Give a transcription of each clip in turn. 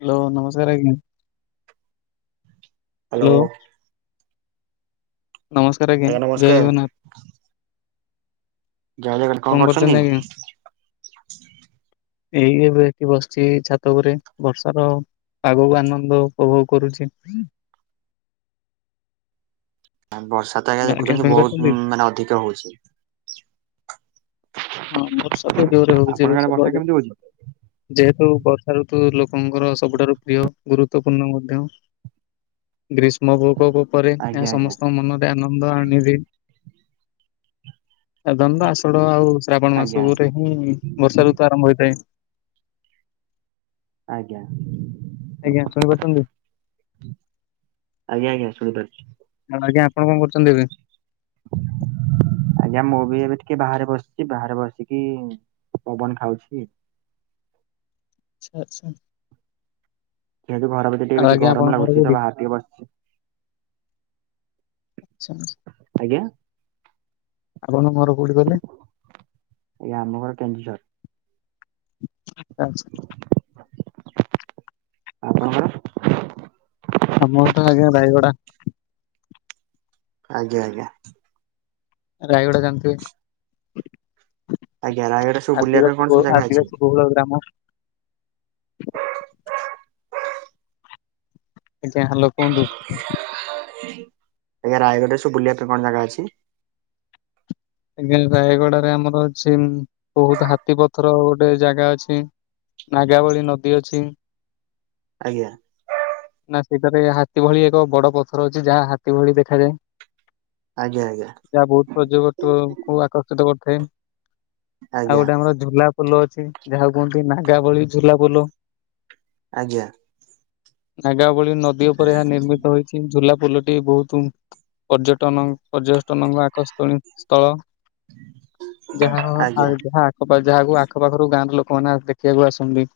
Hello ନମସ୍କାର ଆଜ୍ଞା। Hello. ନମସ୍କାର ଆଜ୍ଞା ଜୟ ଜଗନ୍ନାଥ। କଣ କରୁଛନ୍ତି? [unintelligible] ଏଇ ଏବେ ଏଠି ବସିଛି ଛାତ ଉପରେ ବର୍ଷାର ଆଗକୁ ଆନନ୍ଦ ଉପଭୋଗ କରୁଛି। ବର୍ଷା ତ ଆଜ୍ଞା ଦେଖୁଛନ୍ତି ବହୁତ ମାନେ ଅଧିକ ହଉଛି। ହଁ ବର୍ଷା ତ ଜୋରେ ହଉଛି ଏବେ ଆପଣଙ୍କ ଆଡେ ବର୍ଷା ସବୁଆଡେ। କେମିତି ହଉଛି? ଯେହେତୁ ବର୍ଷା ଋତୁ ଲୋକଙ୍କର ସବୁଠାରୁ ପ୍ରିୟ ଗୁରୁତ୍ଵପୂର୍ଣ୍ଣ ମଧ୍ୟ ଗ୍ରୀଷ୍ମ ପ୍ରକୋପ ପରେ ଏହା ଆଜ୍ଞା ଆଜ୍ଞା ସମସ୍ତଙ୍କ ମନ ରେ ଆନନ୍ଦ ଆନିବି ଆଦନ୍ଦ ଆସଡ଼ ଆଉ ଶ୍ରାବଣ ମାସ ଆଜ୍ଞା ପରେ ହିଁ ବର୍ଷା ଋତୁ ଆରମ୍ଭ ହୋଇଥାଏ। ଆଜ୍ଞା। ଆଜ୍ଞା ଶୁଣି ପାରୁଚନ୍ତି। ଆଜ୍ଞା ଆଜ୍ଞା ଶୁଣି ପାରୁଛି। ଆଉ ଆଜ୍ଞା ଆପଣ କଣ କରୁଚନ୍ତି ଏବେ? ଆଜ୍ଞା ମୁଁ ବି ଏବେ ଟିକେ ବାହାରେ ବସିଛି ବାହାରେ ବସିକି ପବନ ଖାଉଛି। ଆଛା ଆଛା। ଯେହେତୁ ଘର ଭିତରେ ଟିକେ ଆଉ ବେଶୀ ଗରମ ଲାଗୁଛି ତ ବାହାରେ ଟିକେ ବସିଛି। ଆଛା। ଆଜ୍ଞା ଆପଣଙ୍କ ଘର କୋଉଁଠି କହିଲେ? ଏ ଆମ ଘର କେନ୍ଦୁଝର। [unintelligible] ଆପଣ? ଆମ ଘରଟା ଆଜ୍ଞା ରାୟଗଡା। ଆଜ୍ଞା ଆଜ୍ଞା। ରାୟଗଡା ଜାଣିଥିବେ? ଆଜ୍ଞା ରାୟଗଡା ସବୁ ବୁଲିବା ପାଇଁ ଆଦିବାସୀ କଣ ବହୁ ସବୁ ଜାଗା ଅଛି? ଆଦିବାସୀ ବୋହୁଳ ଗ୍ରାମ ଆଜ୍ଞା ହାଲୋ କୁହନ୍ତୁ? ଆଜ୍ଞା ରାୟଗଡ଼ାରେ ସବୁ ବୁଲିବା ପାଇଁ କଣ ଜାଗା ଅଛି? ଆଜ୍ଞା ରାୟଗଡ଼ାରେ ଆମର ଅଛି ସିମ ବହୁତ ହାତୀ ପଥର ଗୋଟେ ଜାଗା ଅଛି ନାଗା ବଳି ନଦୀ ଅଛି। ଆଜ୍ଞା। ନା ସେଠାରେ ହାତୀ ଭଳି ଏକ ବଡ ପଥର ଅଛି ଯାହା ହାତୀ ଭଳି ଦେଖାଯାଏ। [inaudible] ଆଜ୍ଞା ଆଜ୍ଞା। ଯାହା ବହୁତ ପର୍ଯ୍ୟବତୁ କୁ ଆକର୍ଷିତ କରିଥାଏ ଆଉ ଆଜ୍ଞା ଗୋଟେ ଆମର ଝୁଲା ପୋଲ ଅଛି ଯାହା କୁହନ୍ତି ନାଗା ବାଳି ଝୁଲା ପୋଲ। ଆଜ୍ଞା। ନାଗାବଳି ନଦୀ ଉପରେ ଏହା ନିର୍ମିତ ହେଇଛି ଝୁଲା ପୋଲଟି ବହୁତ ପର୍ଯ୍ୟଟନ ପର୍ଯ୍ୟଟନଙ୍କ ଆକର୍ଷଣୀ ସ୍ଥଳ। ଯାହା ଆଜ୍ଞା [unintelligible] ଆ ଆଜ୍ଞା [unintelligible] ଯାହାକୁ ଆଖ ପାାଖରୁ ଗାଁ ର ଲୋକମାନେ ଦେଖିବାକୁ ଆସନ୍ତି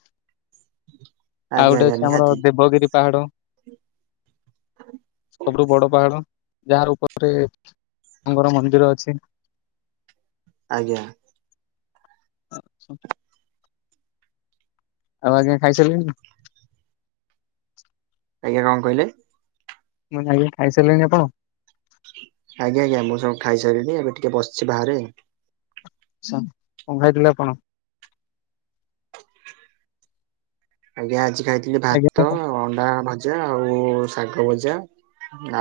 ଆଉ ଆଜ୍ଞା ଗୋଟେ ଆଜ୍ଞା ଅଛି ଆମର ନିହାତି ଦେବଗିରି ପାହାଡ ସବୁଠୁ ବଡ ପାହାଡ ଯା ଉପରେ ତାଙ୍କର ମନ୍ଦିର ଅଛି। ଆଜ୍ଞା। [unintelligible] ଆଉ ଆଜ୍ଞା ଖାଇ ସାଇଲେଣି? ଆଜ୍ଞା କଣ କହିଲେ? ମୁଁ କହିଲି ଆଜ୍ଞା ଖାଇ ସାରିଲିଣି ଆପଣ? ଆଜ୍ଞା ଆଜ୍ଞା ମୁଁ ସବୁ ଖାଇ ସାଇଲିଣି ଏବେ ଟିକେ ବସିଛି ବାହାରେ। ଆଚ୍ଛା କଣ ଖାଇଥିଲେ ଆପଣ? ଆଜ୍ଞା ଆଜି ଖାଇଥିଲି ଆଜ୍ଞା ଭାତ ଅଣ୍ଡା ମା ଭଜା ଆଉ ଶାଗ ଭଜା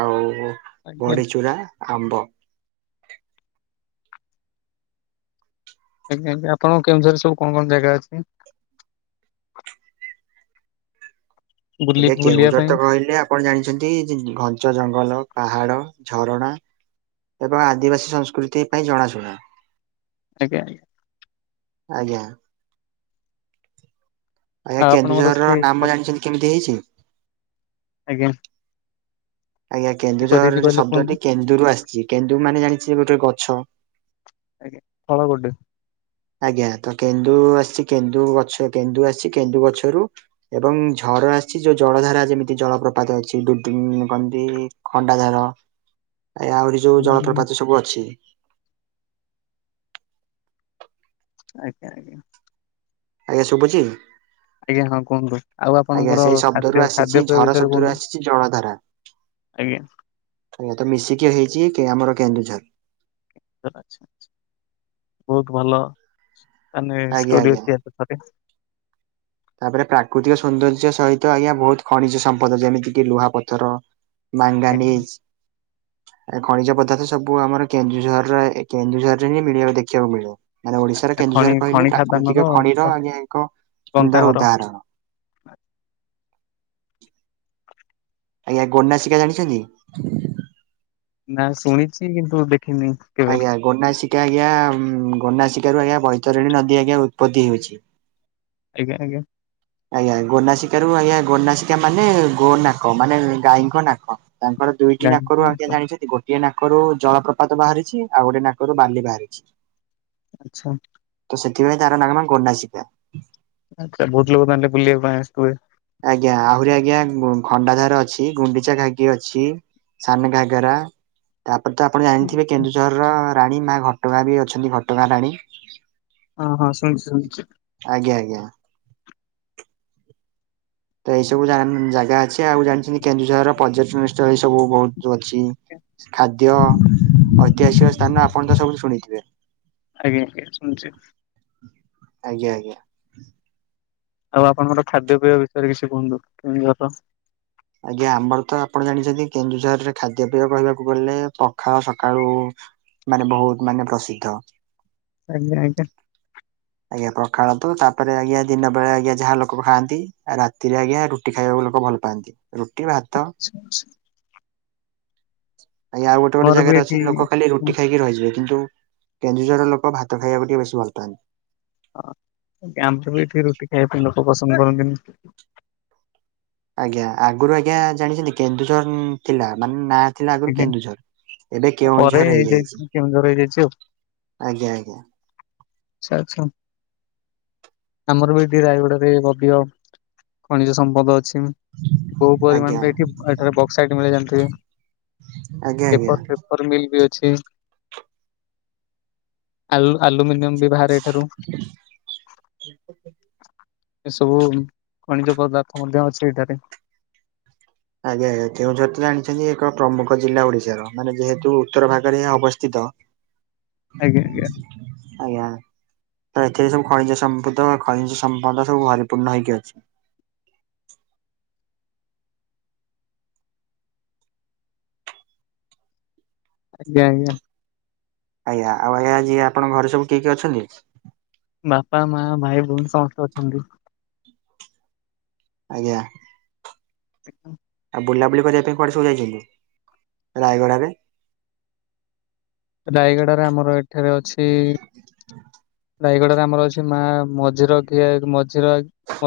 ଆଉ ଆଜ୍ଞା ବଡିଚୁରା ଆମ୍ବ। ଆଜ୍ଞା ଆଜ୍ଞା ଆପଣ କେଉଁଝରରେ ସବୁ କଣ କଣ ଜାଗା ଅଛି? ବୁଲି ଆଜ୍ଞା ବୁଲିବା କେଉଁଝର ପାଇଁ ତ କହିଲେ ଆପଣ ଜାଣିଛନ୍ତି ଜି ଘଞ୍ଚ ଜଙ୍ଗଲ ପାହାଡ ଝରଣା। ଏବଂ ଆଦିବାସୀ ସଂସ୍କୃତି ପାଇଁ ଜଣାଶୁଣା। ଆଜ୍ଞା। ଆଜ୍ଞା। ଆଜ୍ଞା ଆଉ ଆପଣଙ୍କର କେନ୍ଦୁଝର ର ସେଠି ଖା ନାମ ଜାଣିଛନ୍ତି କେମିତି ହେଇଛି। ଆଜ୍ଞା। ଆଜ୍ଞା କିପରି ହେଇଛି କେନ୍ଦୁଝର କହିଲେ କୁହନ୍ତୁ? ଶବ୍ଦଟି କେନ୍ଦୁରୁ ଆସିଛି କେନ୍ଦୁ ମାନେ ଜାଣିଛି ଗୋଟେ ଗଛ। ଆଜ୍ଞା ଫଳ ଗୋଟେ। ଆଜ୍ଞା ତ କେନ୍ଦୁ ଆସିଛି କେନ୍ଦୁ ଗଛ କେନ୍ଦୁ ଆସିଛି କେନ୍ଦୁ ଗଛରୁ। ଏବଂ ଝର ଆସିଛି ଯଉ ଜଳ ଧାରା ଯେମିତି ଜଳପ୍ରପାତ ଅଛି [unintelligible] କଣତି ଖଣ୍ଡା ଧାର। [inaudible] ଆଜ୍ଞା ଆହୁରି ଯୋଉ ଆଜ୍ଞା ଆଜ୍ଞା ଜଳପ୍ରପାତି ସବୁ ଅଛି। ଆଜ୍ଞା ଆଜ୍ଞା। ଆଜ୍ଞା ଶୁଭୁଛି। ଆଜ୍ଞା ହଁ କୁହନ୍ତୁ ଆଉ ଆଜ୍ଞା ଆପଣଙ୍କର ସେଇ ଶବ୍ଦରୁ ଖାଦ୍ୟ ଆସିଛି ଖାଦ୍ୟପେୟ ଝର ବିଷୟରେ ଶବ୍ଦରୁ କୁହନ୍ତୁ। ଆସିଛି ଜଳଧାରା ଆଜ୍ଞା। ତ ମିଶିକି ହେଇଛି କେ ଆମର କେନ୍ଦୁଝର। ଆଚ୍ଛା ଆଚ୍ଛା ବହୁତ ଭଲ ଆଜ୍ଞା ଆଜ୍ଞା ତାଲେ [unintelligible] ତାପରେ ପ୍ରାକୃତିକ ସୌନ୍ଦର୍ଯ୍ୟ ସହିତ ଆଜ୍ଞା ବହୁତ ଖଣିଜ ସମ୍ପଦ ଯେମିତି କିି ଲୁହାପଥର। ମାଙ୍ଗାନିଜ। ଏ ଖଣିଜ ପଦାର୍ଥ ସବୁ ଆମର କେନ୍ଦୁଝରର କେନ୍ଦୁଝରରେ ହିଁ ମିଳ ଦେଖିବାକୁ ମିଳିବ। ମାନେ ଓଡିଶାର ଆଛା ଖଣି କେନ୍ଦୁଝର କହିଲେ ଖଣି ଖାଦାନର ପ୍ରାକୃତିକ ଖଣିର ଆଜ୍ଞା ଏକ ଗନ୍ତା ସୁନ୍ଦର ଘର ଉଦାହରଣ। ଆଜ୍ଞା ଗୋନାସିକା ଜାଣିଛନ୍ତି? ନା ଶୁଣିଚି କିନ୍ତୁ ଦେଖିନି। କେବେ ଆଜ୍ଞା ଗୋନାସିକା ଆଜ୍ଞା ଉଁ ଗୋନାସିକା ରୁ ଆଜ୍ଞା ବୈତରଣୀ ନଦୀ ଆଜ୍ଞା ଉପତ୍ତି ହଇଛି। ଆଜ୍ଞା ଆଜ୍ଞା। ଆଜ୍ଞା ଗୋନାସିକା ରୁ ଆଜ୍ଞା ଗୋନାସିକା ମାନେ ଗୋ ନାକ ମାନେ ଗାଈଙ୍କ ନାକ ତାଙ୍କର ଦୁଇଟି ନାକରୁ ଜାଣିନି ଆଜ୍ଞା ଜାଣିଛନ୍ତି ଗୋଟିଏ ନାକରୁ ଜଳପ୍ରପାତ ବାହାରିଛି ଆଉ ଗୋଟଏ ନାକରୁ ବାଲି ବାହାରିଛି। ଆଚ୍ଛା। ତ ସେଥିପାଇଁ ତାର ଗୋନାସୀକା। ଆଚ୍ଛା ବହୁତ ଲୋକ ତା ହେଲେ ବୁଲିବା ପାଇଁ ଆସୁଥିବେ? ଆଜ୍ଞା ଆହୁରି ଆଜ୍ଞା ଗୁଂ ଖଣ୍ଡା ଧାର ଅଛି ଗୁଣ୍ଡିଚା ଘାଗୀ ଅଛି। ସାନ ଘାଗେରା। ତା ପରେ ତ ଆପଣ ଜାଣିଥିବେ କେନ୍ଦୁଝରର ରାଣୀ ମା ଘଟଗାଁ ବି ଅଛନ୍ତି ଘଟଗାଁ ରାଣୀ। ହଁ ହଁ ଶୁଣିଚି ଶୁଣିଚି। ଆଜ୍ଞା ଆଜ୍ଞା। ତ ଏଇ ସବୁ ଜାନ ଜାଗା ଅଛି। ଆଉ ଜାଣିଚନ୍ତି କେନ୍ଦୁଝରର ପର୍ଯ୍ୟଟନ ସ୍ଥଳ ଏଇ ସବୁ ବହୁତ ଅଛି। ଖାଦ୍ୟ ଐତିହାସିକ ସ୍ଥାନ ଆପଣ ତ ସବୁୁ ଶୁଣିଥିବେ। ଆଜ୍ଞା ଆଜ୍ଞା ଶୁଣିଚି। ଆଜ୍ଞା ଆଜ୍ଞା। ଆଉ ଆପଣଙ୍କର ଖାଦ୍ୟ ପେୟ ବିଷୟରେ କିଛି କୁହନ୍ତୁ କେନ୍ଦୁଝର। ଆଜ୍ଞା ଆମର ତ ଆପଣ ଜାଣିଛନ୍ତି କେନ୍ଦୁଝରରେ ଖାଦ୍ୟ ପେୟ କହିବାକୁ ଗଲେ ପଖାଳ ସକାଳୁ ମାନେ ବହୁତ ମାନେ ପ୍ରସିଦ୍ଧ। ଆଜ୍ଞା ଆଜ୍ଞା। ଆଜ୍ଞା ପଖାଳନ୍ତୁ ତା ପରେ ଆଜ୍ଞା ଦିନ ବେଳେ ଆଜ୍ଞା ଯାହା ଲୋକ ଖାନ୍ତି ରାତିରେ ଆଜ୍ଞା ରୁ ରୁଟି ଖାଇବାକୁ ଲୋକ ଭଲ ପାଆନ୍ତି। ରୁଟି ଭ [inaudible] ଆଜ୍ଞ ଆଉ ଗୋଟେ ଗୋଟେ ଆମର ବି ଜାଗାରେ ଏଠି ଅଛି ଲୋକ ଖାଲି ରୁ ହଁ ଟି ଖାଇକି ରହିଯିବେ କିନ୍ତୁ କେନ୍ଦୁଝର ଲୋକ ଭାତ ଖାଇବାକୁ ଟିକେ ବେଶୀ ଭଲ ପାଆନ୍ତି। ହଁ ଆମ ତ ଏଠି କେହି ରୁଟି ଖାଇବା ପାଇଁ ଲୋକ ପସନ୍ଦ କରନ୍ତିନି। ଆଜ୍ଞା ଆଗରୁ ଆଜ୍ଞା ଜାଣିଛନ୍ତି କେନ୍ଦୁଝର ଥିଲା ମାନେ ନା ଥିଲା ଆଗରୁ ଆଜ୍ଞା କେନ୍ଦୁଝର ଏବେ ପରେ କେଉଁଝର ହେଇଯାଇଛି। କେଉଁଝର ହେଇଯାଇଛି ଆଉ ଆଜ୍ଞା ଆଜ୍ଞା। ଆଚ୍ଛା ଆଚ୍ଛା। ଆମର ବି ଏଠି ରାୟଗଡାରେ ଅଧିକ ଖଣିଜ ସମ୍ପଦ ଅଛି। ବହୁ ଆଜ୍ଞା ପରିମାଣରେ ଏଠି ଏଠାରେ ବକ୍ସାଇଟ ମିଳେ ଜାଣିଥିବେ। ଆଜ୍ଞା ଆଜ୍ଞା। ପେପର ପେପର ମିଲ୍ ବି ଅଛି। ଆଲ୍-ଆଲୁମିନିୟମ୍ ବି ବାହାରେ ଏଠାରୁ। [inaudible] ଏସବୁ ଖଣିଜ ପଦାର୍ଥ ମଧ୍ୟ ଅଛି ଏଠାରେ। ଆଜ୍ଞା ଆଜ୍ଞା କେଉଁଝର ତ ଜାଣିଛନ୍ତି ଏକ ପ୍ରମୁଖ ଜିଲ୍ଲା ଓଡିଶାର ମାନେ ଯେହେତୁ ଉତ୍ତର ଭାଗରେ ଏହା ଅବସ୍ଥିତ। ଆଜ୍ଞା ଆଜ୍ଞା। ତ ଏଥିରେ ସବୁ ଖଣିଜ ସମ୍ପଦ ଖଣିଜ ସମ୍ପଦ ସବୁ ଭରିପୂର୍ଣ୍ଣ ହେଇକି ଅଛି। ଆଜ୍ଞା ଆଜ୍ଞା। ଆଜ୍ଞା ଆଉ ଆଜ୍ଞା ଯିଏ ଆପଣଙ୍କ ଘରେ ସବୁ କିଏ କିଏ ଅଛନ୍ତି? ବାପା, ମାଆ, ଭାଇ ଭଉଣୀ ସମସ୍ତେ ଅଛନ୍ତି। ଆଜ୍ଞା। [inaudible] ଆଉ ବୁଲାବୁଲି କରିବା ପାଇଁ କୁଆଡେ ସବୁ ଯାଇଛନ୍ତି ରାୟଗଡ଼ାରେ। ରାୟଗଡାରେ ଆମର ଏଠାରେ ଅଛି। ରାୟଗଡାରେ ଆମର ଅଛି ମା ମଝିରକିଆ ମଝିର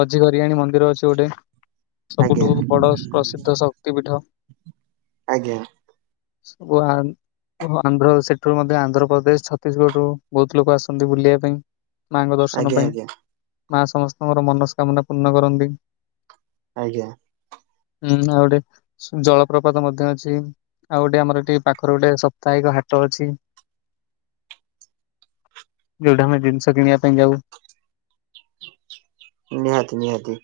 ମଝିଘରିଆଣୀ ମନ୍ଦିର ଅଛି ଗୋଟେ। ଆଜ୍ଞା ସବୁଠୁ ବଡ଼ ପ୍ରସିଦ୍ଧ ଶକ୍ତିପୀଠ। ଆଜ୍ଞା। [inaudible] ସେଠୁ ମଧ୍ୟ ଆନ୍ଧ୍ରପ୍ରଦେଶ ଛତିଶଗଡରୁ ବହୁତ ଲୋକ ଆସନ୍ତି ବୁଲିବା ପାଇଁ। ମାଙ୍କ ଦର୍ଶନ ଆଜ୍ଞା ପାଇଁ, ଆଜ୍ଞା ମା ସମସ୍ତଙ୍କର ମନସ୍କାମନା ପୂର୍ଣ୍ଣ କରନ୍ତି। ଆଜ୍ଞା। ହୁଁ ଆଉଡେ ସୁ ଜଳପ୍ରପାତ ମଧ୍ୟ ଅଛି, ଆଉ ଗୋଟେ ଆମର ଏଠି ପାଖରେ ଗୋଟେ ସାପ୍ତାହିକ ହାଟ ହାଟ ଅଛି ଯୋଉଠା ଆମେ ଜିନିଷ କିଣିବା ପାଇଁ ଯାଉ। ନିହାତି ନିହାତି।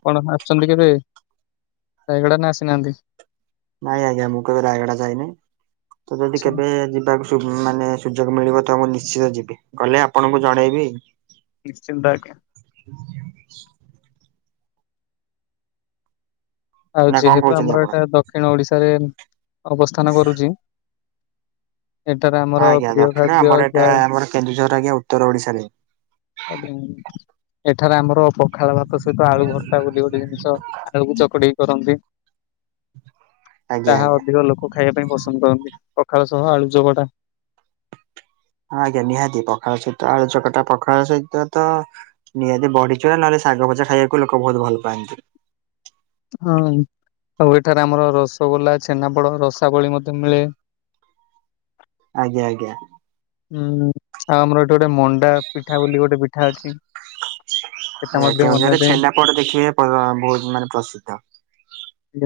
ଆପଣ ଆସିଛନ୍ତି କେବେ ରାୟଗଡା ନା ଆସିନାହାନ୍ତି। ନାଇଁ ଆଜ୍ଞା ମୁଁ କେବେ ରାୟଗଡା ଯାଇନି, ତ ଯଦି ଆଚ୍ଛା କେବେ ଯିବାକୁ ମାନେ ସୁଯୋଗ ମିଳିବ ତ ମୁଁ ନିଶ୍ଚିତ ଯିବି ଗଲେ ଆପଣଙ୍କୁ ଜଣେଇବି। ନିଶ୍ଚିନ୍ତ ଆଜ୍ଞା। ହଁ। ଆଉ ନା କଣ ଯେହେତୁ କହୁଛନ୍ତି ଆମର ଆପଣ? ଏଟା ଦକ୍ଷିଣ ଓଡିଶାରେ ଅବସ୍ଥାନ କରୁଛି। ଏଠାରେ ଆମର ଆଜ୍ଞା ପ୍ରିୟ ଦକ୍ଷିଣ ଖାଦ୍ୟ ଆମର ଏଟା ଯାହା ଆମର କେନ୍ଦୁଝର ଆଜ୍ଞା ଉତ୍ତର ଓଡିଶାରେ। ଆଜ୍ଞା ଏଠାରେ ଆମର ପ ପଖାଳ ଭାତ ସହିତ ଆଳୁ ଭର୍ତା ବୋଲି ଗୋଟେ ଜିନିଷ ଆଳୁକୁ ଚକଟିକି କରନ୍ତି। ଆଜ୍ଞା ତାହା ଆଜ୍ଞା। ଅଧିକ ଲୋକ ଖାଇବା ପାଇଁ ପସନ୍ଦ କରନ୍ତି ପଖାଳ ସହ ଆଳୁଚକଟା। ହଁ ଆଜ୍ଞା ନିହାତି ପଖାଳ ସହିତ ଆଳୁଚକଟା ପଖାଳ ସହିତ ତ ନିହାତି ବଢି ଚୁରା ନହେଲେ ଶାଗ ଭଜା ଖାଇବାକୁ ଲୋକ ବହୁତ ଭଲ ପାଆନ୍ତି। ହଁ ଆଉ ଏଠାରେ ଆମର ରସଗୋଲା ଛେନାପୋଡ ରସାବଳୀ ମଧ୍ୟ ମିଳେ। ଆଜ୍ଞା ଆଜ୍ଞା। ହୁଁ ଆଉ ଆମର ଏଠି ଗୋଟେ ମଣ୍ଡା ପିଠା ବୋଲି ଗୋଟେ ପିଠା ଅଛି। ସେଟା ଏ ମଧ୍ୟ କେଉଁଝରେ ବନାଯାଏ। ଛେନାପୋଡ଼ ଟିକିଏ ପ ବହୁତ ମାନେ ପ୍ରସିଦ୍ଧ।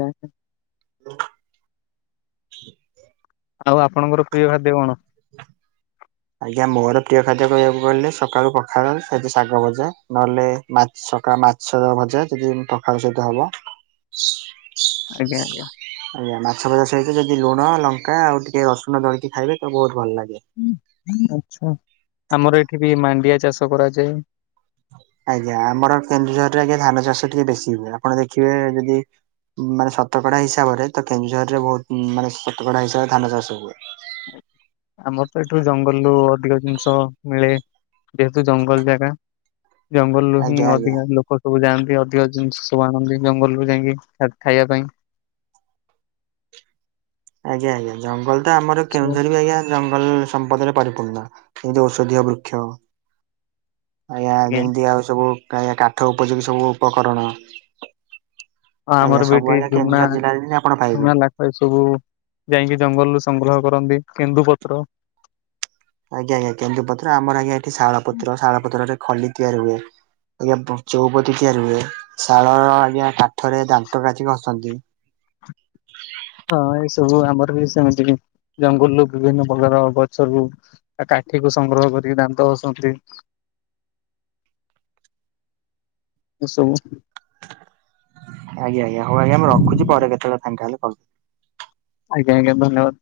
ଆଜ୍ଞା। [inaudible] ଆଉ ଆପଣଙ୍କର ପ୍ରିୟ ଖାଦ୍ୟ କଣ? ଆଜ୍ଞା ମୋର ପ୍ରିୟ ଖାଦ୍ୟ କହିବାକୁ ଗଲେ ସକାଳୁ ପଖାଳ ସେ ଯେ ଶାଗ ଭଜା ନହେଲେ ମାଛ ସକା ମାଛ ଭଜା ଯଦି ପଖାଳ ସହିତ ହବ ଆଜ୍ଞା ଆଜ୍ଞା। ଆଜ୍ଞା ମାଛ ଭଜା ସହିତ ଯଦି ଲୁଣ ଲଙ୍କା ଆଉ ଟିକେ ରସୁଣ ଦଳିକି ଖାଇବେ ତ ବହୁତ ଭଲ ଲାଗେ। ଆଛା ଆମର ଏଠି ଟିକେ ମାଣ୍ଡିଆ ଚାଷ କରାଯାଏ। ଆଜ୍ଞା ଆମର କେନ୍ଦୁଝରରେ ଆଜ୍ଞା ଧାନ ଚାଷ ଟିକେ ବେଶୀ ହୁଏ ଆପଣ ଦେଖିବେ ଯଦି ମାନେ ଶତକଡା ହିସାବରେ ତ କେନ୍ଦୁଝରରେ ବହୁତ ମାନେ ଶତକଡା ହିସାବରେ ଧାନ ଚାଷ ହୁଏ। ଆମର ତ ଏଠୁ ଜଙ୍ଗଲରୁ ଅଧିକ ଜିନିଷ ମିଳେ। ଯେହେତୁ ଜଙ୍ଗଲ ଜାଗା ଜଙ୍ଗଲରୁୁ ହିଁ ଆଜ୍ଞା ଆଜ୍ଞା ଅଧିକାଂଶ ଲୋକ ସବୁ ଯାଆନ୍ତି ଅଧିକ ଜିନିଷ ସବୁ ଆଣନ୍ତି ଜଙ୍ଗଲରୁୁ ଯାଇଁକି ଖାଦ୍ ଖାଇବା ପାଇଁ। ଆଜ୍ଞା ଆଜ୍ଞା ଜଙ୍ଗଲଟା ଆମର ସବୁ କେଉଁଝର ବି ଆଜ୍ଞା ଜଙ୍ଗଲ ସମ୍ପଦରେ ପରିପୂର୍ଣ୍ଣ ଯେମିତି ଔଷଧୀୟ ବୃକ୍ଷ। ଆଜ୍ଞା ଯେମିତି ଆଉ ସବୁ କାୟା କାଠ ଉପଯୋଗୀ ସବୁ ଉପକରଣ ହଁ ଆଜ୍ଞା ଆମର ବି ସବୁ ଏଠି ଆଜ୍ଞା ଜୁମୁଣା କେନ୍ଦୁଝର ଜିଲ୍ଲାରେ ହିଁ ଆପଣ ପାଇବେ। ସମୁରା ଲାଖ୍ ଏ ସବୁ ଯାଇଁକି ଜଙ୍ଗଲରୁୁ ସଂଗ୍ରହ କରନ୍ତି କେନ୍ଦୁ ପତ୍ର। ଆଜ୍ଞା ଆଜ୍ଞା କେନ୍ଦୁପତ୍ର ଆମର ଆଜ୍ଞା ଏଠି ଶାଳପତ୍ର ଶାଳପତ୍ରରେ ଖଲି ତିଆରି ହୁଏ। ଆଜ୍ଞା ପ ଚଉପତି ତିଆରି ହୁଏ ଶାଳର ଆଜ୍ଞା କାଠରେ ଦାନ୍ତକାଠି ଘସନ୍ତି। ହଁ ଏସବୁ ଆମର ବି ସେମିତି ହିଁ ଜଙ୍ଗଲରୁୁ ବିଭିନ୍ନ ପ୍ରକାର ଗଛରୁୁ ଆ କାଠିକୁୁ ସଂଗ୍ରହ କରିକି ଦାନ୍ତ ଘସନ୍ତି। ଏସବୁ ଆଜ୍ଞା ଆଞା ହଉ ଆଜ୍ଞା ମୁଁ ରଖୁଛି ପରେ କେତେବେଳେ ଫାଙ୍କା ହେଲେ କଲ୍ ଆଜ୍ଞା ଆଜ୍ଞା ଧନ୍ୟବାଦ।